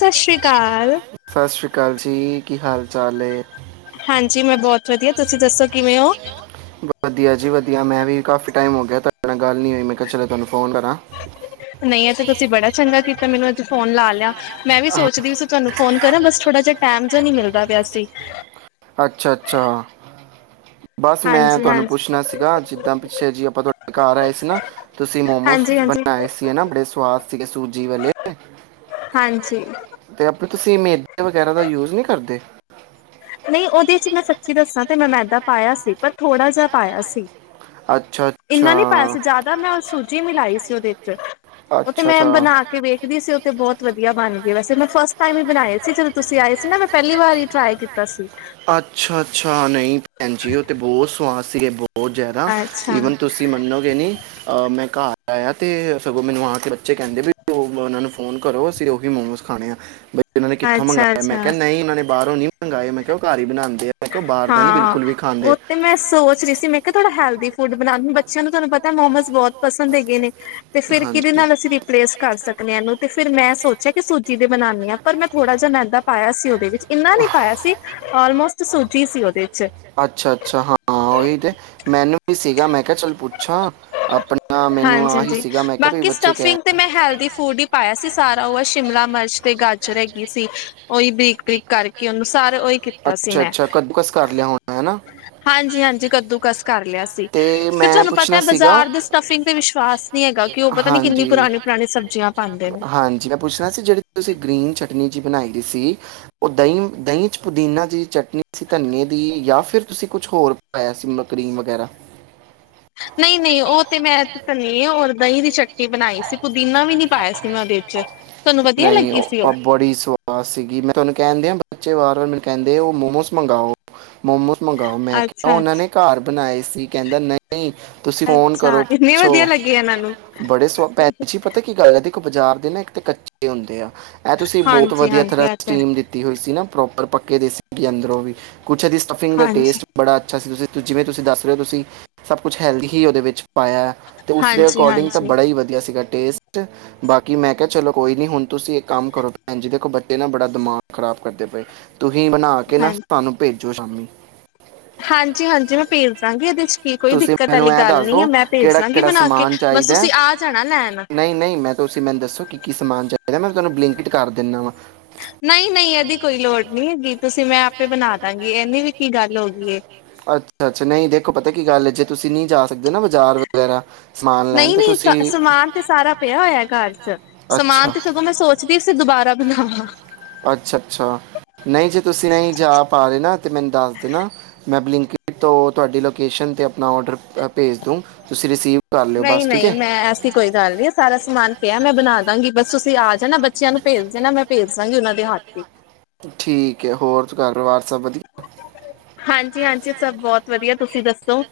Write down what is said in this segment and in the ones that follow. ਸਤਿ ਸ੍ਰੀ ਅਕਾਲ, ਸਤਿ ਸ਼੍ਰੀ ਕੱਲ੍ਹ ਜੀ ਕੀ ਹਾਲ ਚਾਲ ਹੈ। ਹਾਂਜੀ। ਮੈਂ ਬਹੁਤ ਵਧੀਆ ਤੁਸੀਂ ਦੱਸੋ ਕਿਵੇਂ ਔਂ? ਵਧੀਆ ਜੀ ਵਧੀਆ, ਮੈਂ ਵੀ ਕਾਫੀ ਟਾਈਮ ਹੋ ਗਿਆ ਤੁਹਾਡੇ ਨਾਲ ਗੱਲ ਨਹੀਂ ਹੋਈ ਮੈਂ ਕਿਆ ਚੱਲੋ ਤੁਹਾਨੂੰ ਫੋਨ ਕਰਾਂ। ਨਈਂ ਆ ਤਾਂ ਤੁਸੀਂ ਬੜਾ ਚੰਗਾ ਕੀਤਾ ਮੈਨੂੰ ਅੱਜ ਫੋਨ ਲਾ ਲਿਆ ਮੈਂ ਵੀ ਸੋਚਦੀ ਸੀ ਤੁਹਾਨੂੰ ਫੋਨ ਕਰਾਂ ਬਸ ਥੋੜਾ ਜਿਹਾ ਟਾਈਮ ਚ ਨਈਂ ਮਿਲਦਾ ਪਿਆ ਸੀ। ਅੱਛਾ, ਅੱਛਾ। ਬਸ ਮੈਂ ਹਾਂਜੀ ਤੁਹਾਨੂੰ ਹਾਂਜੀ ਪੁੱਛਣਾ ਸੀਗਾ ਜਿੱਦਾਂ ਪਿੱਛੇ ਜੀ ਆਪਾਂ ਤੁਹਾਡੇ ਘਰ ਆਏ ਸੀ ਨਾ ਤੁਸੀਂ ਮੋਮੋਸ ਹਾਂਜੀ ਹਾਂਜੀ ਬਣਾਏ ਸੀ ਨਾ ਬੜੇ ਸਵਾਦ ਸੀਗੇ ਸੂਜੀ ਵੇਲੇ। ਤੇ ਅਤੇ ਆਪਣੇ ਤੁਸੀਂ ਮੇਦੇ ਵਗੈਰਾ ਦਾ ਯੂਜ ਨਹੀਂ ਕਰਦੇ ਨਹੀਂ ਉਹਦੇ ਚ ਮੈਂ ਸੱਚੀ ਦੱਸਾਂ ਤੇ ਮੈਂ ਮੈਦਾ ਪਾਇਆ ਸੀ ਪਰ ਥੋੜ੍ਹਾ ਜਿਹਾ ਪਾਇਆ ਸੀ। ਅੱਛਾ ਅੱਛਾ ਇੰਨਾ ਨੀ ਪਾਇਆ ਸੀ ਜ਼ਿਆਦਾ ਮੈਂ ਉਹ ਸੂਜੀ ਮਿਲਾਈ ਸੀ ਉਹਦੇ ਚ ਵਿੱਚ ਉਹ ਤੇ ਅੱਛਾ ਮੈਂ ਅੱਛਾ ਬਣਾ ਕੇ ਵੇਖਦੀ ਸੀ ਉਹ ਤੇ ਬਹੁਤ ਵਧੀਆ ਬਣ ਗਏ ਵੈਸੇੈਂ ਫਸਟ ਟਾਈਮ ਹੀ ਬਣਾਏ ਸੀ ਜਦੋਂ ਤੁਸੀਂ ਆਏ ਸੀ ਨਾ ਮੈਂ ਪਹਿਲੀ ਵਾਰ ਹੀ ਟਰਾਈ ਕੀਤੀ ਕੀਤਾ ਸੀ ਅੱਛਾ ਅੱਛਾ ਨਹੀਂ ਭੈਣ ਜੀ ਉਹ ਤੇ ਬਹੁਤ ਸਵਾਦ ਸੀਗੇ ਬੋ ਬਹੁਤ ਜ਼ਿਆਦਾ ਅੱਛਾ ਈਵਨ ਤੁਸੀਂ ਮੰਨੋਗੇ ਨੀ ਮੈਂ ਘਰ ਤੇ ਸਗੋਂ ਮੈਨੂੰ ਆ ਕੇ ਬੱਚੇ ਕਹਿੰਦੇ ਵੀ ਉਹਨਾਂ ਨੂੰ ਫੋਨ ਕਰੋ ਅਸੀਂ ਉਹੀ ਮੋਮੋਸ ਖਾਣੇ ਆ ਬ ਉਹਨਾਂ ਨੇ ਕਿੱਥੋਂ ਅੱਛਾ ਮੰਗਇਆ ਮੈਂ ਅੱਛਾ ਕਿਹਾ ਕੀ ਨਹੀਂ ਉਹਨਾਂ ਨੇ ਬਾਹੋਂ ਨੀ ਮੰਗਗਾਏ ਮੈਂ ਮ ਘਰ ਹੀ ਬਣਾਉਂਦੇ ਆ ਮੈਂ ਕਿਹਾ ਉਹ ਬਾਹਰ ਦਾ ਨਹੀਂ ਹਾਂ ਬਿਲਕੁਲ ਵੀ ਉਹ ਖਾਂਦੇ ਤੇ ਮੈਂ ਸੋਚ ਰਹੀ ਸੀ ਮੈਂ ਕਿਹਾ ਥੋੜਾ ਹੈਲਦੀ ਫੂਡ ਬਣਾਉਦੀ ਬੱਚਿਆਂ ਨੂੰ ਤੁਹਾਨੂੰ ਪਤਾ ਮੋਮੋਸ ਬਹੁਤ ਪਸੰਦ ਹੈਗੇ ਨੇ ਤੇ ਫਿਰ ਕਿਹਦੇ ਨਾਲ ਅਸੀਂ ਰਿਪਲੇਸ ਕਰ ਸਕਦੇ ਹਾਂ ਇਹਨੂੰ ਤੇ ਫਿਰ ਮੈਂ ਸੋਚਿਆ ਕਿ ਸੂਜੀ ਦੇ ਬਣਾਉਣ ਦੀ ਹਾਂ ਪਰ ਮੈਂ ਥੋੜ੍ਹਾ ਜਿ ਮੈਦਾ ਪਾਇਆ ਸੀ, ਉਹਦੇ ਵਿੱਚ ਇੰਨਾ ਨਹੀਂ ਪਾਇਆ ਸੀ। ਔਲਮੋਸਟ ਅੱਛਾ ਅੱਛਾ ਹਾਂ ਓਹੀ ਤੇ ਮੈਨੂੰ ਵੀ ਸੀਗਾ ਮੈਂ ਕ ਚਲ ਪੁੱਛਾ ਆਪਣਾ ਮੈਨੂੰ ਹਾਂਜੀ ਆਹੀ ਹਾਂਜੀ ਸੀਗਾ ਮੈਂ ਬਾਕੀ ਬੱਚੇ ਸਟਫਿੰਗ ਤੇ ਮੈਂ ਹੈਲਦੀ ਫੂਡ ਹੀ ਪਾਇਆ ਸੀ ਸਾਰਾ ਉਹ ਸ਼ਿਮਲਾ ਮਿਰਚ ਤੇ ਗਾਜਰ ਹੈਗੀ ਸੀ ਤ ਸੀ ਅੱਛਾ ਮੈਂ ਅੱਛਾ ਕੱਦੂਕਸ ਕਰ ਲਿਆ ਹੋਣਾ ਹੈ ਨਾ ਹਾਂਜੀ ਹਾਂਜੀ ਕੱਦੂ ਕਸ ਕਰ ਲਿਆ ਸੀ ਤੇ ਫਿਰ ਮੈਂ ਤੁਹਾਨੂੰ ਪੁੱਛਣਾ ਪਤਾ ਸੀਗਾ ਬਾਜ਼ਾਰ ਦੇ ਸਟਫਿੰਗ ਤੇ ਵਿਸ਼ਵਾਸ ਨੀ ਹੈਗਾ ਕਿ ਉਹ ਪਤਾ ਨੀ ਕਿੰਨੀ ਹਾਂਜੀ। ਪੁਰਾਣੀ ਪੁਰਾਣੀ ਸਬਜ਼ੀਆਂ ਪਾਾਂਂਦੇ ਨੇ ਟਨੀ ਜੀ ਬਣਾਈ ਦੀ ਸੀ ਉਹ ਦਹੀਂ ਦਹੀਂ ਚ ਪੁਦੀਨਾ ਦੀ ਚਟਨੀ ਸੀ ਧਨੀੇਏ ਦੀ ਜਾਂ ਫਿਰ ਤੁਸੀਂ ਕੁਛ ਹੋਰ ਪਾਇਆ ਸੀ ਮ ਕਰੀਮ ਵਗੈਰਾ ਨਹੀਂ ਨਹੀਂ ਉਹ ਤੇ ਮੈਂ ਕਰਨੀ ਔਰ ਦਹੀਂ ਵਿਚ ਬਣਾਈ ਸੀ ਪੁਦੀਨਾ ਵੀ ਨੀ ਪਾਇਆ ਸੀ ਮੈਂ ਉਹਦੇ ਵਿੱਚ ਤੁਹਾਨੂੰ ਵਧੀਆ ਨਹੀਂ ਲੱਗੀ ਸੀ ਉਹ ਬੜੀ ਸਵਾਦ ਸੀਗੀ ਮੈਂ ਤੁਹਾਨੂੰ ਕਹਿੰਦੇ ਆ ਬੱਚੇ ਵਾਰ ਵਾਰ ਮੈਨੂੰ ਕਹਿੰਦੇ ਉਹ ਮੋਮੋਸ ਮੰਗਵਾਓ ਮੋਮੋਸ ਮੰਗਵਾਓ ਮੈਂ ਕਿਹਾ ਉਹਨਾਂ ਅੱਛਾ-ਅੱਛਾ, ਨੇ ਘਰ ਬਣਾਏ ਸੀ ਕਹਿੰਦਾ ਨਹੀਂ ਤੁਸੀਂ ਫੋਨ ਅੱਛਾ ਕਰੋ ਇੰਨੀ ਪੁੱਛੋ ਵਧੀਆ ਲੱਗੀ ਇਹਨਾਂ ਨੂੰ। ਬੜੇ ਸ ਪਤਾ ਕੀ ਗੱਲ ਐ ਬਾਜ਼ਾਰ ਦੇ ਨਾ ਇੱਕ ਤੇ ਕੱਚੇ ਹੁੰਦੇ ਐ ਇਹ ਤੁਸੀਂ ਬਹੁਤ ਵਧੀਆ ਹਾਂਜੀ-ਹਾਂਜੀ ਤਰ੍ਹਾਂ ਇਹ ਤੇ ਹੈ, ਸਟੀਮ ਦਿੱਤੀ ਹੋਈ ਸੀ ਨਾ। ਪ੍ਰੋਪਰ ਪੱਕੇ ਦੇ ਸੀ ਅੰਦਰੋਂ ਵੀ ਕੁਛ ਦੀ ਸਟਫਿੰਗ ਦਾ ਟੇਸਟ ਹਾਂਜੀ, ਬੜਾ ਅੱਛਾ ਸੀ ਤੁਸੀਂ ਤੁ ਜਿਵੇਂ ਤੁਸੀਂ ਦੱਸ ਰਹੇ ਹੋ ਤੁਸੀਂ ਸਭ ਕੁਛ ਹੈਲਦੀ ਹੀ ਉਹਦੇ ਵਿੱਚ ਪਾਇਆ ਤੇ ਉਸਦੇ ਅਕੋਡਿੰਗ ਤਾਂ ਹਾਂਜੀ-ਹਾਂਜੀ। ਬੜਾ ਹੀ ਵਧੀਆ ਸ ਬਾਕੀ ਮੈਂ ਕਿਹਾ ਚਲੋ ਕੋਈ ਨੀ ਹੁਣ ਤੁਸੀਂ ਇੱਕ ਕੰਮ ਕਰੋ ਭੈਣ ਜੀ ਦੇਖੋ ਬੱਚੇ ਨਾ ਬੜਾ ਦਿਮਾਗ ਖ਼ਰਾਬ ਕਰਦੇ ਪਏ ਤੁਸੀਂ ਬਣਾ ਕੇ ਨਾ ਸਾਨੂੰ ਭੇਜੋ ਜੋ ਸ਼ਾਮੀ ਹਾਂਜੀ ਹਾਂਜੀ ਮੈਂ ਭੇਜ ਦਾਂਗੀ ਇਹਦੇ ਚ ਕੀ ਕੋਈ ਤੁਸੀਂ ਦਿੱਕਤ ਆਲੀ ਮੈਨੂੰ ਇਹ ਗੱਲ ਦੱਸ ਨੀ ਐ ਦੋ ਮੈਂ ਭੇਜ ਕਿਹੜਾ ਦਾਂਗੀ ਕਿਹੜਾ ਬਣਾ ਕੇ ਸਮਾਨ ਬਸ ਚਾਹੀਦਾ ਤੁਸੀਂ ਆ ਜਾਣਾ ਲੈਣ। ਨਹੀਂ ਨਹੀਂ ਮੈਂ ਤੁਸੀਂ ਮੈਨੂੰ ਦੱਸੋ ਕਿ ਕੀ ਸਮਾਨ ਚਾਹੀਦਾ ਮੈਂ ਤੁਹਾਨੂੰ ਬਲਿੰਕਿਟ ਕਰ ਦਿੰਦਾ ਵਾਂ ਨਹੀਂ ਨਹੀਂ ਇਹਦੀ ਕੋਈ ਲੋੜ ਨਹੀਂ ਹੈਗੀ ਤੁਸੀਂ ਮੈਂ ਆਪੇ ਬਣਾ ਦਾਂਗੀ ਇਹਨੀ ਵੀ ਕੀ ਗੱਲ ਹੋ ਗਈ ਏ। ਅੱਛਾ ਅੱਛਾ ਨਹੀਂ ਦੇਖੋ ਪਤਾ ਤਾਂ ਕੀ ਗੱਲ ਹੈ ਜੇ ਤੁਸੀਂ ਨਹੀਂ ਜਾ ਸਕਦੇ ਨਾ ਬਾਜ਼ਾਰ ਵਗੈਰਾ ਸਮਾਨ ਲੈਣ ਨਹੀਂ ਤੇ ਤੁਸੀਂ ਨਹੀਂ ਸਮਾਨ ਤੇ ਸਾਰਾ ਪਿਆ ਹੋਇਆ ਘਰ ਚ ਅੱਛਾ ਸਮਾਨ ਤੇ ਸਗੋਂ ਮੈਂ ਸੋਚਦੀ ਸੀ ਦੁਬਾਰਾ ਬਣਾਵਾਂ ਨਾ ਅੱਛਾ ਅੱਛਾ ਨਹੀਂ ਜੇ ਤੁਸੀਂ ਨਹੀਂ ਜਾ ਪਾ ਰਹੇ ਨਾ ਤੇ ਮੈਨੂੰ ਦੱਸ ਦੇਣਾ ਮੈਂ ਬਲਿੰਕਿਟ ਤੋਂ ਤੁਹਾਡੀ ਲੋਕੇਸ਼ਨ ਤੇ ਆਪਣਾ ਔਡਰ ਭੇਜ ਦੂੰ ਤੁਸੀਂ ਰਿਸੀਵ ਕਰ ਲਿਓ ਨਹੀਂ ਬਸ ਠੀਕ ਹੈ ਨਹੀਂ ਮੈਂ ਐਸੀ ਕੋਈ ਗੱਲ ਨਹੀਂ ਸਾਰਾ ਸਮਾਨ ਪਿਆ ਮੈਂ ਬਣਾ ਦਾਂਗੀ ਬਸ ਤੁਸੀਂ ਆ ਜਾਣਾ ਬੱਚਿਆਂ ਨੂੰ ਭੇਜ ਦੇਣਾ ਮੈਂ ਭੇਜ ਦਾਂਗੀ ਉਹਨਾਂ ਦੇ ਹੱਥ ਹੀ ਠੀਕ ਹੈ ਹੋਰ ਘਰ ਪਰਿਵਾਰ ਸਭ ਵਧੀਆ ਜੀ ਹਾਂਜੀ ਸਭ ਬਹੁਤ ਵਧੀਆ ਤੁਸੀਂ ਦੱਸੋ।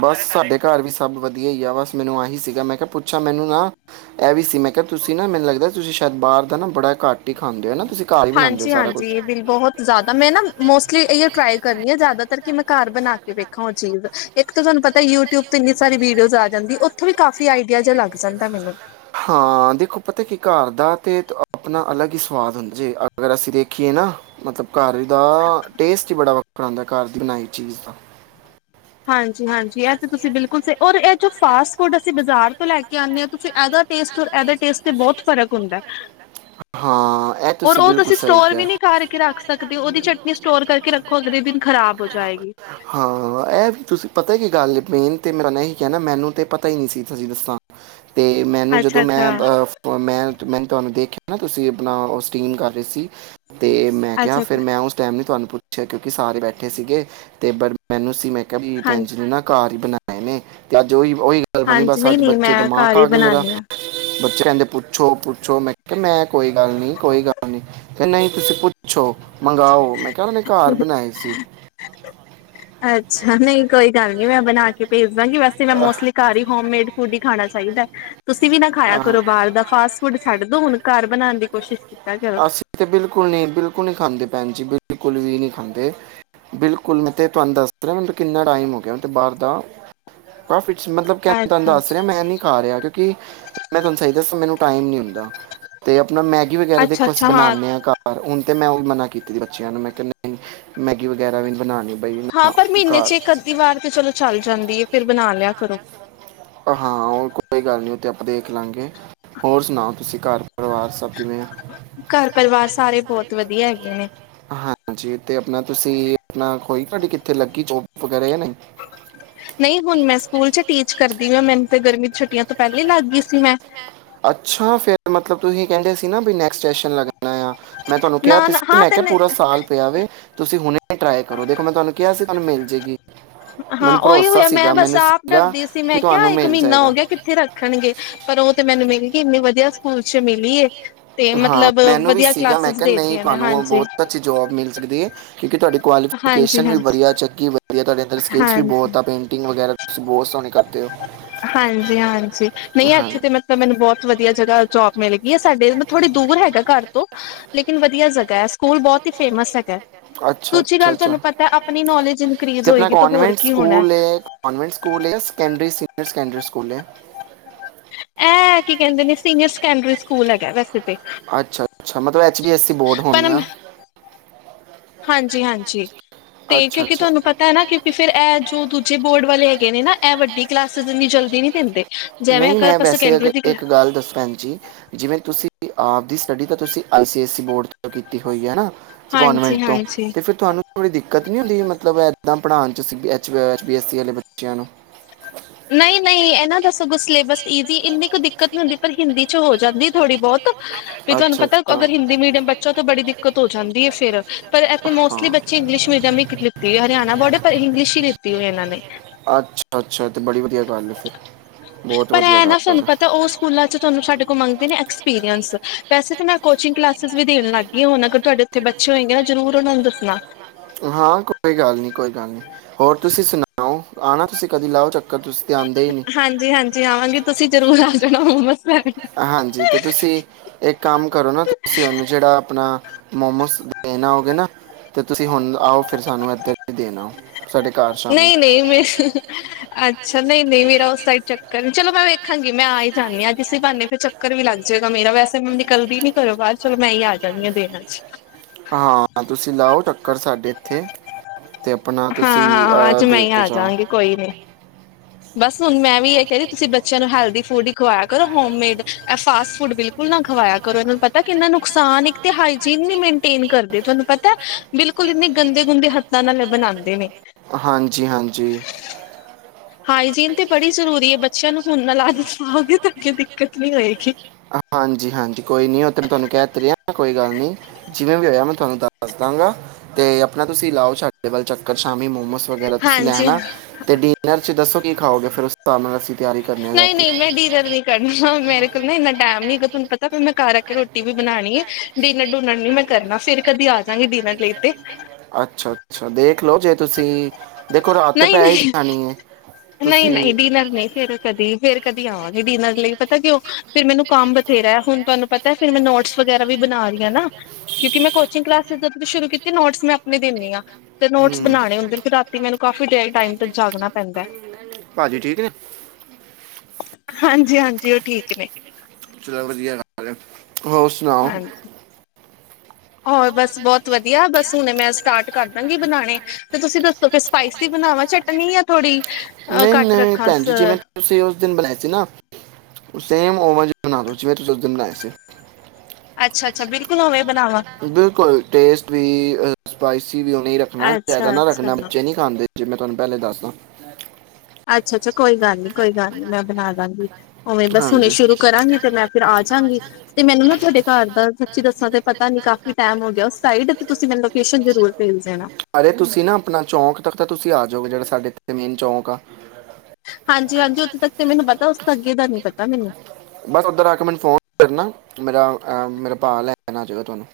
ਬਸ ਸਾਡੇ ਘਰ ਵੀ ਸਭ ਵਧੀਆ ਹੀ ਈ ਆ ਬਸ ਮੈਨੂੰ ਆਹੀ ਸੀਗਾ ਮੈਂ ਕਿਹਾ ਪੁੱਛਿਆ ਮੈਨੂੰ ਨਾ ਇਹ ਵੀ ਸੀ ਮੈਂ ਕਿਹਾ ਤੁਸੀਂ ਨਾ ਮੈਨੂੰ ਲੱਗਦਾ ਤੁਸੀਂ ਸ਼ਾਇਦ ਬਾਹਰ ਦਾ ਨਾ ਬੜਾ ਘੱਟ ਹੀ ਖਾਂਦੇ ਹੋ ਨਾ ਤੁਸੀਂ ਘਰ ਹੀ ਬਣਾਉਂਦੇ ਹੋ ਹਾਂਜੀ ਸਾਰਾ ਕੁਝ ਹਾਂਜੀ ਇਹ ਬਿਲ ਬਹੁਤ ਜ਼ਿਆਦਾ ਮੈਂ ਨਾ ਮੋਸਟਲੀ ਇਹ ਟਰਾਈ ਕਰਨੀ ਆ ਜ਼ਿਆਦਾਤਰ ਕਿ ਮੈਂ ਘਰ ਬਣਾ ਕੇ ਵੇਖੋ ਉਹ ਚੀਜ਼ ਇੱਕ ਤਾਂ ਤੁਹਾਨੂੰ ਪਤਾ ਯੂਟਿਊਬ ਤੇ ਇੰਨੀ ਸਾਰੀ ਵੀਡੀਓਸ ਜਾਂਦਾ ਮੈਨੂੰ। ਹਾਂ ਦੇਖੋ ਪਤਾ ਕੀ ਕਰ ਦਾ ਤੇ ਆਪਣਾ ਅਲੱਗ ਹੀ ਸਵਾਦ ਹੁੰਦਾ ਜੇ ਅਗਰ ਅਸੀਂ ਦੇਖੀਏ ਨਾ ਮਤਲਬ ਘਰ ਦਾ ਟੇਸਟ ਹੀ ਬੜਾ ਵੱਖਰਾ ਆਉਦਾ ਘਰ ਦੀ ਬਣਾਈ ਚੀਜ਼ ਦਾ ਹਾਂਜੀ ਹਾਂਜੀ ਐ ਤੇੇ ਤੁਸੀਂ ਬਿਲਕੁਲ ਸਹੀ ਔਰ ਇਹ ਜੋ ਫਾਸਟ ਫੂੱਡ ਅਸੀਂ ਬਾਜ਼ਾਰ ਤੋਂ ਲੈ ਕੇ ਆਉਂਦੇ ਹਾਂ ਤੁਸੀਂ ਐਦਾ ਟੇਸਟ ਤੇ ਓਦੇ ਟੇਸਟ ਦਾ ਬਹੁਤ ਫਰਕ ਹੁੰਦਾ ਹਾਂ ਏ ਹਾਂ ਇਹ ਹੈ ਉਹ ਤੁਸੀਂ ਸਟੋਰ ਵੀ ਨਹੀਂ ਕਰਕੇ ਰੱਖ ਸਕ ਦਿਨ ਖ਼ਰਾਬ ਹੋ ਜਾਏਗੀ। ਹਾਂ ਇਹ ਵੀ ਤੁਸੀਂ ਪਤਾ ਕੀ ਗੱਲ ਏ ਮੇਨ ਤੇ ਮੇਰਾ ਨੇ ਇਹੀ ਕਹਿਣਾ ਮੈਨੂੰ ਤੇ ਪਤਾ ਹੀ ਨਹੀਂ ਸੀ ਤੁਸੀਂ ਦੱਸਾਂ ਅਤੇ ਮੈਨੂੰ ਜਦੋਂ ਮੈਂ ਅੱਛਾ-ਅੱਛਾ, ਮੈਂ ਮੈ ਤੁਹਾਨੂੰ ਦੇਖਿਆ ਹੈ ਨਾ ਤੁਸੀਂ ਆਪਣਾ ਉਹ ਸਟੀਮ ਕਰ ਰਹੇ ਸੀ ਤੇ ਮੈਂ ਕਿਹਾ ਫਿਰ ਅੱਛਾ-ਅੱਛਾ ਮੈਂ ਉਸ ਟਾਈਮ ਨ ਤੁਹਾਨੂੰ ਪੁੱਛਿਆ ਕਿਉਂਕਿ ਸਾਰੇ ਬੈਠੇ ਸੀਗੇ ਤੇ ਪਰ ਮੈਨੂੰ ਸੀ ਮੈਂ ਭੈਣ ਹਾਂਜੀ। ਜੀ ਨੇ ਨਾ ਘਰ ਹੀ ਬਣਾ ਐਵੇ ਤੇ ਅੱਜ ਓਹੀ ਉਹੀ ਗੱਲ ਬਣੀ ਹਾਂਜੀ ਬੱਸ ਅੱਜ ਨਹੀਂ-ਨਹੀਂ ਬੱਚੇ ਮੈਂ ਦਿਮਾਗ ਘਰ ਹੀ ਖਾ ਗਏ ਮੇਰਾ ਬਣਾਨੀ ਆ। ਬੱਚੇ ਕਹਿੰਦੇ ਪੁੱਛੋ- ਪੁੱਛੋ, ਮੈਂ -ਮੈਂ ਕੋਈ ਗੱਲ ਨਹੀਂ ਕੋਈ ਗੱਲ ਨੀ ਤੇ ਨਹੀਂ ਤੁਸੀਂ ਪੁ ਪੁੱਛੋ ਮੰਗਾਓ ਮੈਂ ਕਿਆ ਉਹਨਾਂ ਨੇ ਘਰ ਬਣਾਈ ਸੀ। ਅੱਛਾ ਨਹੀਂ, ਕੋਈ ਗੱਲ ਨੀ ਮੈਂ ਬਣਾ ਕੇ ਭੇਜਦਾਂਗੀ, ਵੈਸੇ ਮੈਂ ਆਹ। ਮੋਸਟਲੀ ਘਰ ਹੀ ਹੋਮੇਡ ਫੂਡ ਹੀ ਖਾਣਾ ਚਹੀਦਾ। ਤੁਸੀਂ ਵੀ ਨਾ ਖਾਇਆ ਕਰੋ ਬਾਹਰ ਦਾ ਫਾਸਟ ਫੂਡ ਛੱਡ ਦੋ ਹੁਣ ਘਰ ਬਣਾਉਣ ਦੀ ਕੋਸ਼ਿਸ਼ ਕੀਤਾ ਕਰੋ। ਅਸੀਂ ਤੇ ਬਿਲਕੁਲ ਨਹੀਂ ਬਿਲਕੁਲ ਨਹੀਂ ਖਾਂਦੇ ਭੈਣ ਜੀ ਬਿਲਕੁਲ ਵੀ ਨੀ ਖਾਂਦੇ ਬਿਲਕੁਲ ਮੈਂ ਤੇ ਤੁਹਾਨੂੰ ਦੱਸ ਰਿਹਾ ਮੈ ਕਿੰਨਾ ਟਾਈਮ ਹੋ ਗਿਆ ਬਾਹਰ ਦਾ ਕਾਫੀ ਮਤਲਬ ਕਹਿ ਤੁਹਾਨੂੰ ਅੱਛਾ, ਦੱਸ ਰਿਹਾ ਮੈਂ ਨੀ ਖਾ ਰਿਹਾ ਕਿਉਂਕਿ ਮੈਂ ਤੁਹਾਨੂੰ ਸਹੀ ਦੱਸਾਂ ਮੈਨੂੰ ਟਾਈਮ ਨੀ ਹੁੰਦ ਤੇ ਆਪਣਾ ਮੈਗੀ ਵਗੈਰਾ ਦੇਖੋ ਅਸੀਂ ਅੱਛਾ-ਅੱਛਾ ਹਾਂ। ਬਣਾਣੇ ਆਂ ਘਰ ਹੁਣ ਤੇ ਮੈਂ ਉਹ ਮਨਾ ਕੀਤੀ ਬੱਚਿਆਂ ਨੂੰ ਮੈਂ ਕਹਿ ਮੈਗੀ ਵਗੈਰਾ ਵੀ ਬਣਾਣੀ ਹਾਂ ਪਰ ਮਹੀਨੇ ਚ ਇੱਕ ਅੱਧੀ ਵਾਰ ਤੇ ਚਲੋ ਚੱਲ ਜਾਂਦੀ ਏ, ਫਿਰ ਬਣਾ ਲਿਆ ਕਰੋ। ਹਾਂ ਉਹ ਕੋਈ ਗੱਲ ਨਹੀਂ ਉਹ ਤੇ ਆਪਾਂ ਦੇਖ ਲਾਂਗੇ ਹੋਰ ਸੁਣਾਓ ਤੁਸੀਂ ਘਰ ਪਰਿਵਾਰ ਸਭ ਕਿਵੇਂ ਆ। ਘਰ ਪਰਿਵਾਰ ਸਾਰੇ ਬਹੁਤ ਵਧੀਆ ਹੈਗੇ ਨੇ। ਹਾਂਜੀ ਤੇ ਆਪਣਾ ਤੁਸੀਂ ਆਪਣਾ ਕੋਈ ਤੁਹਾਡੀ ਕਿੱਥੇ ਲੱਗੀ ਜੋਬ ਵਗੈਰਾ ਨਹੀਂ। ਨਹੀਂ ਹੁਣ ਮੈਂ ਸਕੂਲ ਚ ਟੀਚ ਕਰਦੀ ਆਂ, ਮੈਨੂੰ ਤੇ ਗਰਮੀ ਚ ਛੁੱਟੀਆਂ ਤੋਂ ਪਹਿਲਾਂ ਹੀ ਲੱਗ ਗਈ ਸੀ। ਸੀ ਮੈਂ ਅੱਛਾ ਫੇਰ ਮਤਲਬ ਤੁਸੀਂ ਕਹਿੰਦੇ ਸੀ ਨਾ ਨੈਕਸ ਸੈਸ਼ਨ ਲਗਣਾ। ਮੈਂ ਤੁਹਾਨੂੰ ਕਿਹਾ ਤੁ ਨਾ-ਨਾ ਹਾਂ ਮੈਂ ਕਿਹਾ ਤੇ ਪੂਰਾ ਸਾਲ ਪਿਆ ਵੇ ਤੁਸੀਂ ਹੁਣੇ ਟਰਾਈ ਕਰੋ ਦੇਖੋ ਮੈਂ ਤੁਹਾਨੂੰ ਕਿਹਾ ਸੀ ਤੁਹਾਨੂੰ ਮਿਲ ਜੇਗੀ। ਹਾਂ ਮੈਨੂੰ ਉਹੀ ਭਰੋਸਾ ਹੋਇਆ ਮੈਂ ਸੀਗਾ ਬਸ ਮੈਨੂੰ ਆਪ ਸੀਗਾ ਡਰਦੀ ਸੀ ਕਿ ਮੈਂ ਕਿਆ ਤੁਹਾਨੂੰ ਇੱਕ ਮਿਲ ਮਹੀਨਾ ਹੋ ਜਾਏਗਾ ਗਿਆ ਕਿੱਥੇ ਰੱਖਣਗੇ ਪਰ ਉਹ ਤੇ ਮੈਨੂੰ ਮੇਰੀ ਇੰਨੀ ਵਧੀਆ ਸਕੂਲ ਚ ਮਿਲੀਏ। ਹਾਂ ਮੈਨੂੰ ਵੀ ਸੀਗਾ ਮੈਂ ਕਿਹਾ ਨਹੀਂ ਦੇਤੀਆਂ ਨੇ ਤੁਹਾਨੂੰ ਹਾਂਜੀ ਬਹੁਤ ਅੱਛੀ ਜੋਬ ਮਿਲ ਸਕਦੀ ਐ, ਕਿਉਂਕਿ ਤੁਹਾਡੀੇ ਹਾਂਜੀ ਕੁਆਲੀਫਿਕੇਸ਼ਨ ਵੀ ਹਾਂਜੀ ਵਧੀਆ ਚੱਕੀ ਵਧੀਆ ਤੁਹਾਡੇ ਅੰਦਰ ਸਕਿੱਲਸ ਵੀ ਹਾਂਜੀ ਬਹੁਤ ਆ ਪੇਂਟਿੰਗ ਵਗੈਰਾ ਤੁਸੀਂ ਬਹੁਤ ਸੋਹਨੇ ਘਰ ਹਾਂਜੀ -ਹਾਂਜੀ। ਨਹੀਂ ਇਥੇ ਮਤਲਬ ਮੈਨੂੰ ਬਹੁਤ ਵਧੀਆ ਜਗਾਂ ਜੋਬ ਮਿਲ ਗਈ ਸਾਡੇ ਥੋੜੀ ਦੂਰ ਹੈਗਾ ਘਰ ਤੋਂ ਲੇਕਿਨ ਵਧੀਆ ਜਗਾਂ ਐ ਸਕੂਲ ਬਹੁਤ ਫੇਮਸ ਹੈਗਾ, ਅੱਛਾ ਦੂਜੀ ਅੱਛਾ ਗੱਲ ਅੱਛਾ ਤੁਹਾਨੂੰ ਪਤਾ ਆਪਣੀ ਨੋਲੇਜ ਇਨਕ੍ਰੀਜ਼ ਤੇ ਆਪਣਾ ਹੋਏਗੀ ਹੋਰ ਕਨਵੈਂਟ ਕੀ ਹੋਣਾ। ਸਕੂਲ ਹੈ ਕਨਵੈਂਟ ਸਕੂਲ ਹੈ ਜਾਂ ਸੈਕੰਡਰੀ ਸੀਨੀਅਰ ਸੈਕੰਡਰੀ ਸਕੂਲ ਏ। ਇਹ ਕੀ ਕਹਿੰਦੇ ਨੇ ਸੀਨੀਅਰ ਸੈਕੰਡਰੀ ਸਕ ਸਕੂਲ ਹੈਗਾ ਬਸ। ਅੱਛਾ -ਅੱਛਾ ਮਤਲਬ ਐਚ ਬੀ ਐਸਸੀ ਬੋਰਡ ਹੋਣੀ ਪਰ ਆ। ਹਾਂਜੀ, ਹਾਂਜੀ। ਤੇ ਅੱਛਾ ਕਿਉਂਕਿ ਅੱਛਾ ਤੁਹਾਨੂੰ ਪਤਾ ਏ ਨਾ ਕਿਉਂਕਿ ਫੇਰ ਇਹ ਜੋ ਦੂਜੇ ਬੋਰਡ ਵਾਲੇ ਹੈਗੇ ਨੇ ਨਾ ਇਹ ਵੱਡੀ ਕਲਾਸਿਸ ਇੰਨੀ ਜਲਦੀ ਨੀ ਦੇਂਦੇ। ਨਹੀਂ ਮੈਂ ਵੈਸੇ ਅਗ ਇੱਕ ਗੱਲ ਦੱਸ ਪੈਨਜੀ। ਜਿਵੇਂ ਤੁਸੀਂ ਈ ਆਪ ਦੀ ਸਟੱਡੀ ਤਾਂ ਤੁਸੀਂ ਆਈ ਸੀ ਐਸ ਈ ਬੋਰਡ ਤੋ ਕੀਤੀ ਹੋਈ ਏ ਨਾਂ। ਕੌਨਮੈਂਟ ਹਾਂਜੀ ਤੋਂ ਹਾਂਜੀ ਤੇ ਫੇਰ ਤੁਹਾਨੂੰ। ਥੋੜ੍ਹੀ ਦਿੱਕਤ ਨੀ ਹੁੰਦੀ, ਮਤਲਬ ਏਦਾਂ ਪੜ੍ਹਾਨ ਚ ਸੀ ਐਚ ਬੀ ਅ ਐੱਸ ਸੀ ਵਾਲੇ ਬੱਚਿਆਂ ਨੂੰ। ਨਹੀਂ, ਨਹੀਂ। ਨਾ ਦਸ ਅਗੋਂ ਸਿਲੇਬਸ ਈਜੀ ਇੰਨੀ ਕੁ ਦਿੱਕਤ ਨੀ ਹੁੰਦੀ ਪਰ ਹਿੰਦੀ ਚ ਹੋ ਜਾਂਦੀ ਏ ਥੋੜ੍ਹੀ ਬੋਤ। ਵੀ ਤੁਹਾਨੂੰ ਅੱਛਾ, ਪਤਾ ਅੱਛਾ। ਅਗਰ ਹਿੰਦੀ ਮੀਡੀਅਮ ਬੱਚਾ ਤੋਂ ਬੜੀ ਦਿੱਕਤ ਹੋ ਜਾਂਦੀ ਏ ਫੇਰ ਪਰ ਇਥੇ ਮੋਸਟਲੀ ਬੱਚੇ ਹਾਂ। ਇੰਗਲਿਸ਼ ਮੀਡੀਅਮ ਹੀ ਲਿੱਤੀ ਏ। ਹਰਿਆਣਾ ਬੋਰਡ ਏ ਪਰ ਇੰਗਲਿਸ਼ ਈ ਲਿੱਤੀ ਹੋਈ ਇਹਨਾਂ ਨੇ। ਅੱਛਾ ਅੱਛਾ ਤੇ ਬੜੀ ਵਧੀਆ ਗੱਲ ਹੈ ਫਿਰ ਬਹੁਤ ਪਰ ਵਧੀਆ ਇਹ ਗੱਲ ਨਾ ਸਾਨੂੰ ਹੈ ਪਤਾ ਉਹ ਸਕੂਲਾਂ ਚ ਤੁਹਾਨੂੰ ਸਾਡੇ ਕੋਲ ਮੰਗਦੇ ਨੇ ਐਕ੍ਸ ਪੀਰੀਐਂਸ ਵੈਸੇ ਤੇ ਮੈਂ ਕੋਚਿੰਗ ਕਲਾਸਿਸ ਵੀ ਦੇਨ ਲੱਗ ਗਈ ਆਂ ਹੁਨ। ਹਾਂ, ਕੋਈ ਗੱਲ ਨੀ ਕੋਈ ਗੱਲ ਨੀ। ਹੋਰ ਤੁਸੀਂ ਸੁਨਾਓ। ਆਣਾ ਤੁਸੀਂ ਕਦੀ ਲਉ ਚੱਕ। ਹਾਂਜੀ, ਹਾਂਜੀ ਆਵਾਂਗੇ ਤੁਸੀਂ ਜ਼ਰੂਰ ਆ ਜਾਨਾ ਹੁਨ ਬਸ ਮੈਂ। ਹਾਂਜੀ ਤੇ ਤੁਸੀਂ ਇੱਕ ਕੰਮ ਕਰੋ ਨਾ ਤੁਸੀਂ ਉਹਨੂੰ ਜਿਹੜਾ ਆਪਨਾ। ਮੋਮੋਸ ਦੇਨ ਆਉਗੇ ਨਾ, ਤੇ ਤੁਸੀਂ ਹੁਨ ਆਓ ਫੇਰ ਸਾਨੂੰ ਇੱਥਰ ਵੀ ਦੇਨ ਆੳ। ਨਹੀਂ, ਨਹੀਂ ਮੇ, ਅੱਛਾ ਨਹੀਂ, ਨਹੀਂ ਮੇਰਾ ਉਸ ਟਾਇਮ ਚੱਕਰ ਚਲੋ ਮੈਂ ਵੇਖ ਖਾਂਗੀ ਮੈਂ ਆ ਈ ਜਾਨੀ ਆ। ਇਸੀ ਬਾਨੇ ਫੇਰ ਚੱਕਰ ਵੀ ਲੱਗ ਚਲੋ ਮੇਰਾ ਵੈਸੇ ਹੁਨ ਨਿਕਲਦੀ ਨੀ ਘਰੋਂ ਬਾਹਰ ਚਲੋ ਮੈਂ ਈ ਆ ਜਾਂਨੀ ਆ ਦੇਣ ਅੱਜ। ਹਾਂ ਤੁਸੀਂ ਲਾਓ ਟੱਕਰ ਸਾਡੇ ਇੱਥੇ ਤੇ ਆਪਨਾ ਤੁਸੀਂ। ਹਾਂ, ਅਹ, ਅੱਜ ਮੈਂ ਦੇ ਈ ਕੇ ਆ ਜਾਓ ਜਾਂਗੀ ਕੋਈ ਨੀ। ਬਸ ਹੁਨ ਮੈਂ ਵੀ ਇਹ ਕਹਿ ਰੀ ਤੁਸੀਂ ਬੱਚਿਆਂ ਨੂੰ ਹੈਲਦੀ ਫੂਡ ਹੀ ਖਵਾਇਆ ਕਰੋ ਹੋਮ ਮੇਡ। ਇਹ ਫਾਸਟ ਫੂਡ ਬਿਲਕੁਲ ਨਾ ਖਵਾਆ ਕਰੋ ਇਹਨਾਂ ਨੂੰ ਪਤਾ ਕਿਹਨਾਂ ਨੂੰ ਨੁਕਸਾਨ ਇੱਕ ਤੇ ਹਾਈਜੀਨ ਨੀ ਮੇਨਟੇਨ ਕਰਦੇ ਤੁਹਾਨੂੰ ਪਤਾਏ। ਬਿਲਕੁਲ ਇੰਨੇ ਗੰਦੇ ਗੂੰਦੇ ਹੱਥਾਂ ਨਾਲ ਏ ਬਨਾਂਦੇ ਨੇ। ਹਾਂਜੀ ਹਾਂਜੀ ਹਾਈਜੀਨ ਤੇ ਬੜੀ ਜ਼ਰੂਰੀ ਏ। ਬੱਚਿਆਂ ਨੂੰ ਹੁਣ ਨਾਲ ਆਦਤ ਪਾਓਗੇ ਤਾਂ ਅੱਗੇ ਦਿੱਕਤ ਨਹੀਂ ਹੋਏਗੀ। ਹਾਂਜੀ, ਹਾਂਜੀ ਕੋਈ ਨੀ ਉਹ ਤੇ ਮੈ ਤੁਹਾਨੂੰ ਕਹਿ ਤੇ ਰਿਹਾ ਕੋਈ ਗੱਲ ਨੀ। ਜਿਵੇਂ ਵੀ ਹੋਇਆ ਮੈਂ ਤੁਹਾਨੂੰ ਦੱਸ ਦਾਂਗਾ ਤੇ ਆਪਣਾ ਤੁਸੀਂ ਲਾਓ ਸਾਡੇ ਵੱਲ ਚੱਕਰ ਸ਼ਾਮੀ ਮੋਮੋਸ ਵਗੈਰਾ ਤੁਸੀਂ ਹਾਂਜੀ ਲੈਣਾ ਹਾਂ ਤੇ ਡਿਨਰ ਚ ਦੱਸੋ। ਕੀ ਖਾਓਗੇ ਫੇਰ ਉਸ ਹਿਸਾਬ ਨਾਲ ਅਸੀਂ ਤਿਆਰੀ ਕਰਨੇ ਆ ਨਹੀਂ ਰਾਤੀ ਨਹੀਂ ਮੈਂ ਡੀਨਰ ਨੀ ਕਰਨਾ ਮੇਰੇ ਕੋਲ ਨਾ ਇੰਨਾ ਮੇਰਾ ਹੈਗਾ ਟਾਈਮ ਨੀ ਤੁਹਾਨੂੰ ਪਤਾ ਫਿਰ ਬਿਲਕੁਲ ਮੈਂ ਘਰ ਆ ਕੇ ਰੋਟੀ ਵੀ ਹੈ ਬਣਾਉਣੀ ਡਿਨਰ ਡੁਨਰ ਦੇਖਲੋ ਨੀ ਨਾਲੇ ਕਰਨਾ ਮੈਂ ਫਿਰ ਫੇਰ ਕਦੀ ਆ ਕਦੇ ਜਾਗੀ ਆਜਾ ਗੀ ਡਿਨਰ ਲਈ ਮਿਲਣ ਤੇ ਕਿਤੇ ਅੱਛਾ ਅੱਛਾ ਦੇਖਲੋ। ਤੁਸੀਂ ਦੇਖੋ ਰਾਤ ਤੇ ਪੈ ਹੀ ਜਾਨੀ ਹੈ। ਤੁਸੀਂ ਨਹੀਂ-ਨਹੀਂ ਡਿਨਰ ਨਹੀਂ ਫੇਰ ਕਦੀ ਫੇਰ ਕਦੀ ਆਵਾਂਗੇ ਡਿਨਰ ਲਈ। ਪਤਾ ਕਿਓ ਫੇਰ ਮੈਨੂ ਕੰਮ ਬਥੇਰਾ ਹੈ ਹੁਣ ਤੁਹਾਨੂੰ ਪਤਾ ਫਿਰ ਮੈਂ ਨੋਟਸ ਵਗੈਰਾ ਵੀ ਬਣਾ ਰਹੀ ਹਾਂ ਨਾ ਕਿਉਂਕਿ ਮੈਂ ਕੋਚਿੰਗ ਕਲਾਸ ਜਦ ਦੀ ਸ਼ੁਰੂ ਕੀਤੀ ਨੋਟਸ ਮੈਂ ਆਪਣੇ ਦੇਨੀ ਆਂ, ਤੇ ਨੋਟਸ ਹੂੰ ਬਣਾਣੇ ਹੁੰਦੇ ਫੇਰ ਰਾਤੀ ਮੈਨੂ ਕਾਫੀ ਦੇਰ ਟਾਈਮ ਤਕ ਜਾਗਣਾ ਪੈਂਦੈ। ਭਾਜੀ ਠੀਕ ਨੇ। ਹਾਂਜੀ-ਹਾਂਜੀ ਉਹ ਠੀਕ ਨੇ। ਚਲੋ ਵਧੀਆ ਗੱਲ ਐ। ਹੋਰ ਸੁਣਾਓ। ਹਾਂਜੀ ਹੋਰ ਬਸ ਬਹੁਤ ਵਧੀਆ ਬਸ ਹੁਣੇ ਮੈਂ ਸਟਾਰਟ ਕਰ ਦਾਂਗੀ ਬਣਾਣੇ ਤੇ ਤੁਸੀਂ ਦੱਸੋ ਫਿਰ ਸਪਾਈਸੀ ਬਣਾਵਾਂ ਚਟਨੀ ਜਾਂ ਥੋੜ੍ਹੀ ਅਹ ਨਹੀਂ ਘੱਟ ਨਹੀਂ ਰੱਖਾਂ ਭੈਣ ਸ ਜੀ ਜਿਵੇਂ ਤੁਸੀਂ ਉਸ ਦਿਨ ਬਣਾਏ ਸੀ ਨਾ ਸੇਮ ਓਵੇ ਜੇ ਬਨਾ ਦੋ ਜਿਵੇਂ ਤੁਸੀ ਉਸ ਦਿਨ ਬਨਾਏ ਸੀ। ਅੱਛਾ ਅੱਛਾ ਬਿਲਕੁਲ ਉਵੇਂ ਬਣਾਵਾਂ ਬਿਲਕੁਲ ਟੇਸਟ ਵੀ ਸਪਾਈਸ ਵੀ ਉਵੇਂ ਹੀ ਰੱਖਣਾ ਜ਼ਿਆਦਾ ਅੱਛਾ ਨਾ ਰੱਖਣਾ ਅੱਛਾ ਬੱਚੇ ਨੀ ਖਾਂਦੇ। ਜੇ ਮੈਂ ਤੁਹਾਨੂੰ ਪਹਿਲੇ ਦੱਸਦਾ। ਅੱਛਾ-ਅੱਛਾ ਕੋਈ ਗੱਲ ਨੀ ਕੋਈ ਗੱਲ ਨੀ ਮੈਂ ਬਨਾ ਦਾਂਗੀ ਉਵੇਂ ਬਸ ਹੁਣੇ ਹਾਂਜੀ ਸ਼ੁਰੂ ਕਰਾਂਗੀ ਤੇ ਮੈਂ ਫਿਰ ਆ ਜਗੀ ਤੇ ਮੈਨੂੰ ਨਾ ਤੁਹਾਡੇ ਘਰ ਦਾ ਸੱਚੀ ਦੱਸਾਂ ਤੇ ਪਤਾ ਨੀ ਕਾਫ਼ੀ ਟੈਮ ਹੋ ਗਿਆ ਉਸ ਸਾਈਡ ਤੁਸੀਂ ਮੈਨੂੰ ਲੋਕੇਸ਼ਨ ਜ਼ਰੂਰ ਭੇਜ ਦੇਣਾ ਅਰੇ ਤੁਸੀਂ ਨਾ ਆਪਣਾ ਚੌਂਕ ਤੱਕ ਤਾਂ ਤੁਸੀਂ ਆ ਜਾਓਗੇ ਜਿਹੜਾ ਸਾਡੇ ਇੱਥੇ ਮੇਨ ਚੌਂਕ ਆ। ਹਾਂਜੀ-ਹਾਂਜੀ ਉੱਥੇ ਤੱਕ ਤੇ ਮੈਨੂੰ ਪਤਾ ਉਸ ਤੋਂ ਅੱਗੇ ਦਾ ਨੀ ਪਤਾ ਮੈਨੂੰ ਬਸ ਓਧਰ ਆ ਕੇ ਮੈਨੂੰ ਫੋਨ ਕਰਨਾ ਮੇਰਾ ਮੇਰਾ ਭਾਅ ਲੈਣ ਆ ਜਾਵੇਗਾ ਤੁਹਾਨੂੰ।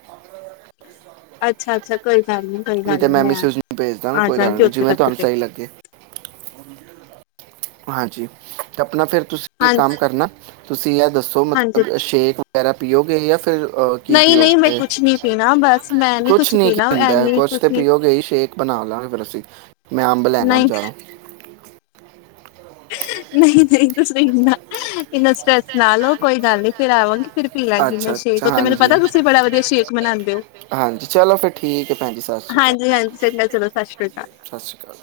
ਅੱਛ ਅੱਛਾ-ਅੱਛਾ ਕੋਈ ਗੱਲ ਨੀ, ਕੋਈ ਨਹੀਂ ਗੱਲ ਤੇ ਨੀ ਮੈਂ ਮਿਸਿਸ ਨੂੰ ਭੇਜ ਦਾਂਗਾ ਕੋਈ ਆਜਾ ਗੱਲ ਆਜਗੀ ਨਹੀਂ ਓਥੇ ਜਿਵੇਂ ਤੱਕ ਤੁਹਾਨੂੰ ਤੇ। ਸਹੀ ਲੱਗੇ ਹਾਂਜੀ ਤੇ ਆਪਣਾ ਫਿਰ ਤੁਸੀਂ ਇੱਕ ਕੰਮ ਹਾਂਜੀ ਕਰਨਾ ਤੁਸੀਂ ਯ ਦੱਸੋ ਹਾਂਜੀ ਮਤਲਬ ਸ਼ੇਕ ਵਗੈਰਾ ਪੀਓਗੇ ਯਾ ਫਿਰ ਅਹ, ਕੀ ਨਹੀਂ-ਨਹੀਂ ਮੈਂ ਪੀਓਗੇ ਕੁਛ ਨੀ ਪੀਣਾ ਬਸ ਮੈਂ ਨਹੀਂ ਕੁਛ ਕੀ ਪੀਣਾ ਹੁੰਦਾ ਹੈ ਏਨੀ ਕੁਛ ਤੇ ਤੁਸੀਂ ਪੀਓਗੇ ਹੀ ਸ਼ੇਕ ਬਣਾ ਲਾਂਗੇ ਫੇਰ ਅਸੀ। ਮੈਂ ਅੰਬ ਲੈ ਆਨਾ ਨਹੀਂ ਬਜ਼ਾਰੋ। ਨਹੀਂ-ਨਹੀਂ ਕੁਛ ਨੀ ਪੀਣਾਂ ਇੰਨਾ ਟੈਸਟ ਕਰਾਲਓ ਕੋਈ ਗੱਲ ਨਹੀ। ਫਿਰ ਆਵਾਗੀ ਫਿਰ ਪੀ ਲਾਂਗੀ ਮੈਂ ਅੱਛਾ ਸ਼ੇਕ ਅੱਛਾ ਉਥ ਮੈਨੂੰ ਪਤਾ ਹਾਂਜੀ ਤੁਸੀਂ ਬੜਾ ਵਧੀਆ ਸ਼ੇਕ ਮਨਾਉਦੇ ਹੋ ਹਾਂਜੀ ਚਲੋ ਫਿਰ ਠੀਕ ਹੈ ਭੈਣ ਜੀ ਸਤਿ ਸ਼੍ਰੀ ਅਕਾਲ ਹਾਂਜੀ- ਹਾਂਜੀ ਚਲੋ ਸਤਿ ਸ੍ਰੀ ਅਕਾਲ। ਸਤਿ ਸ਼੍ਰੀ ਅਕਾਲ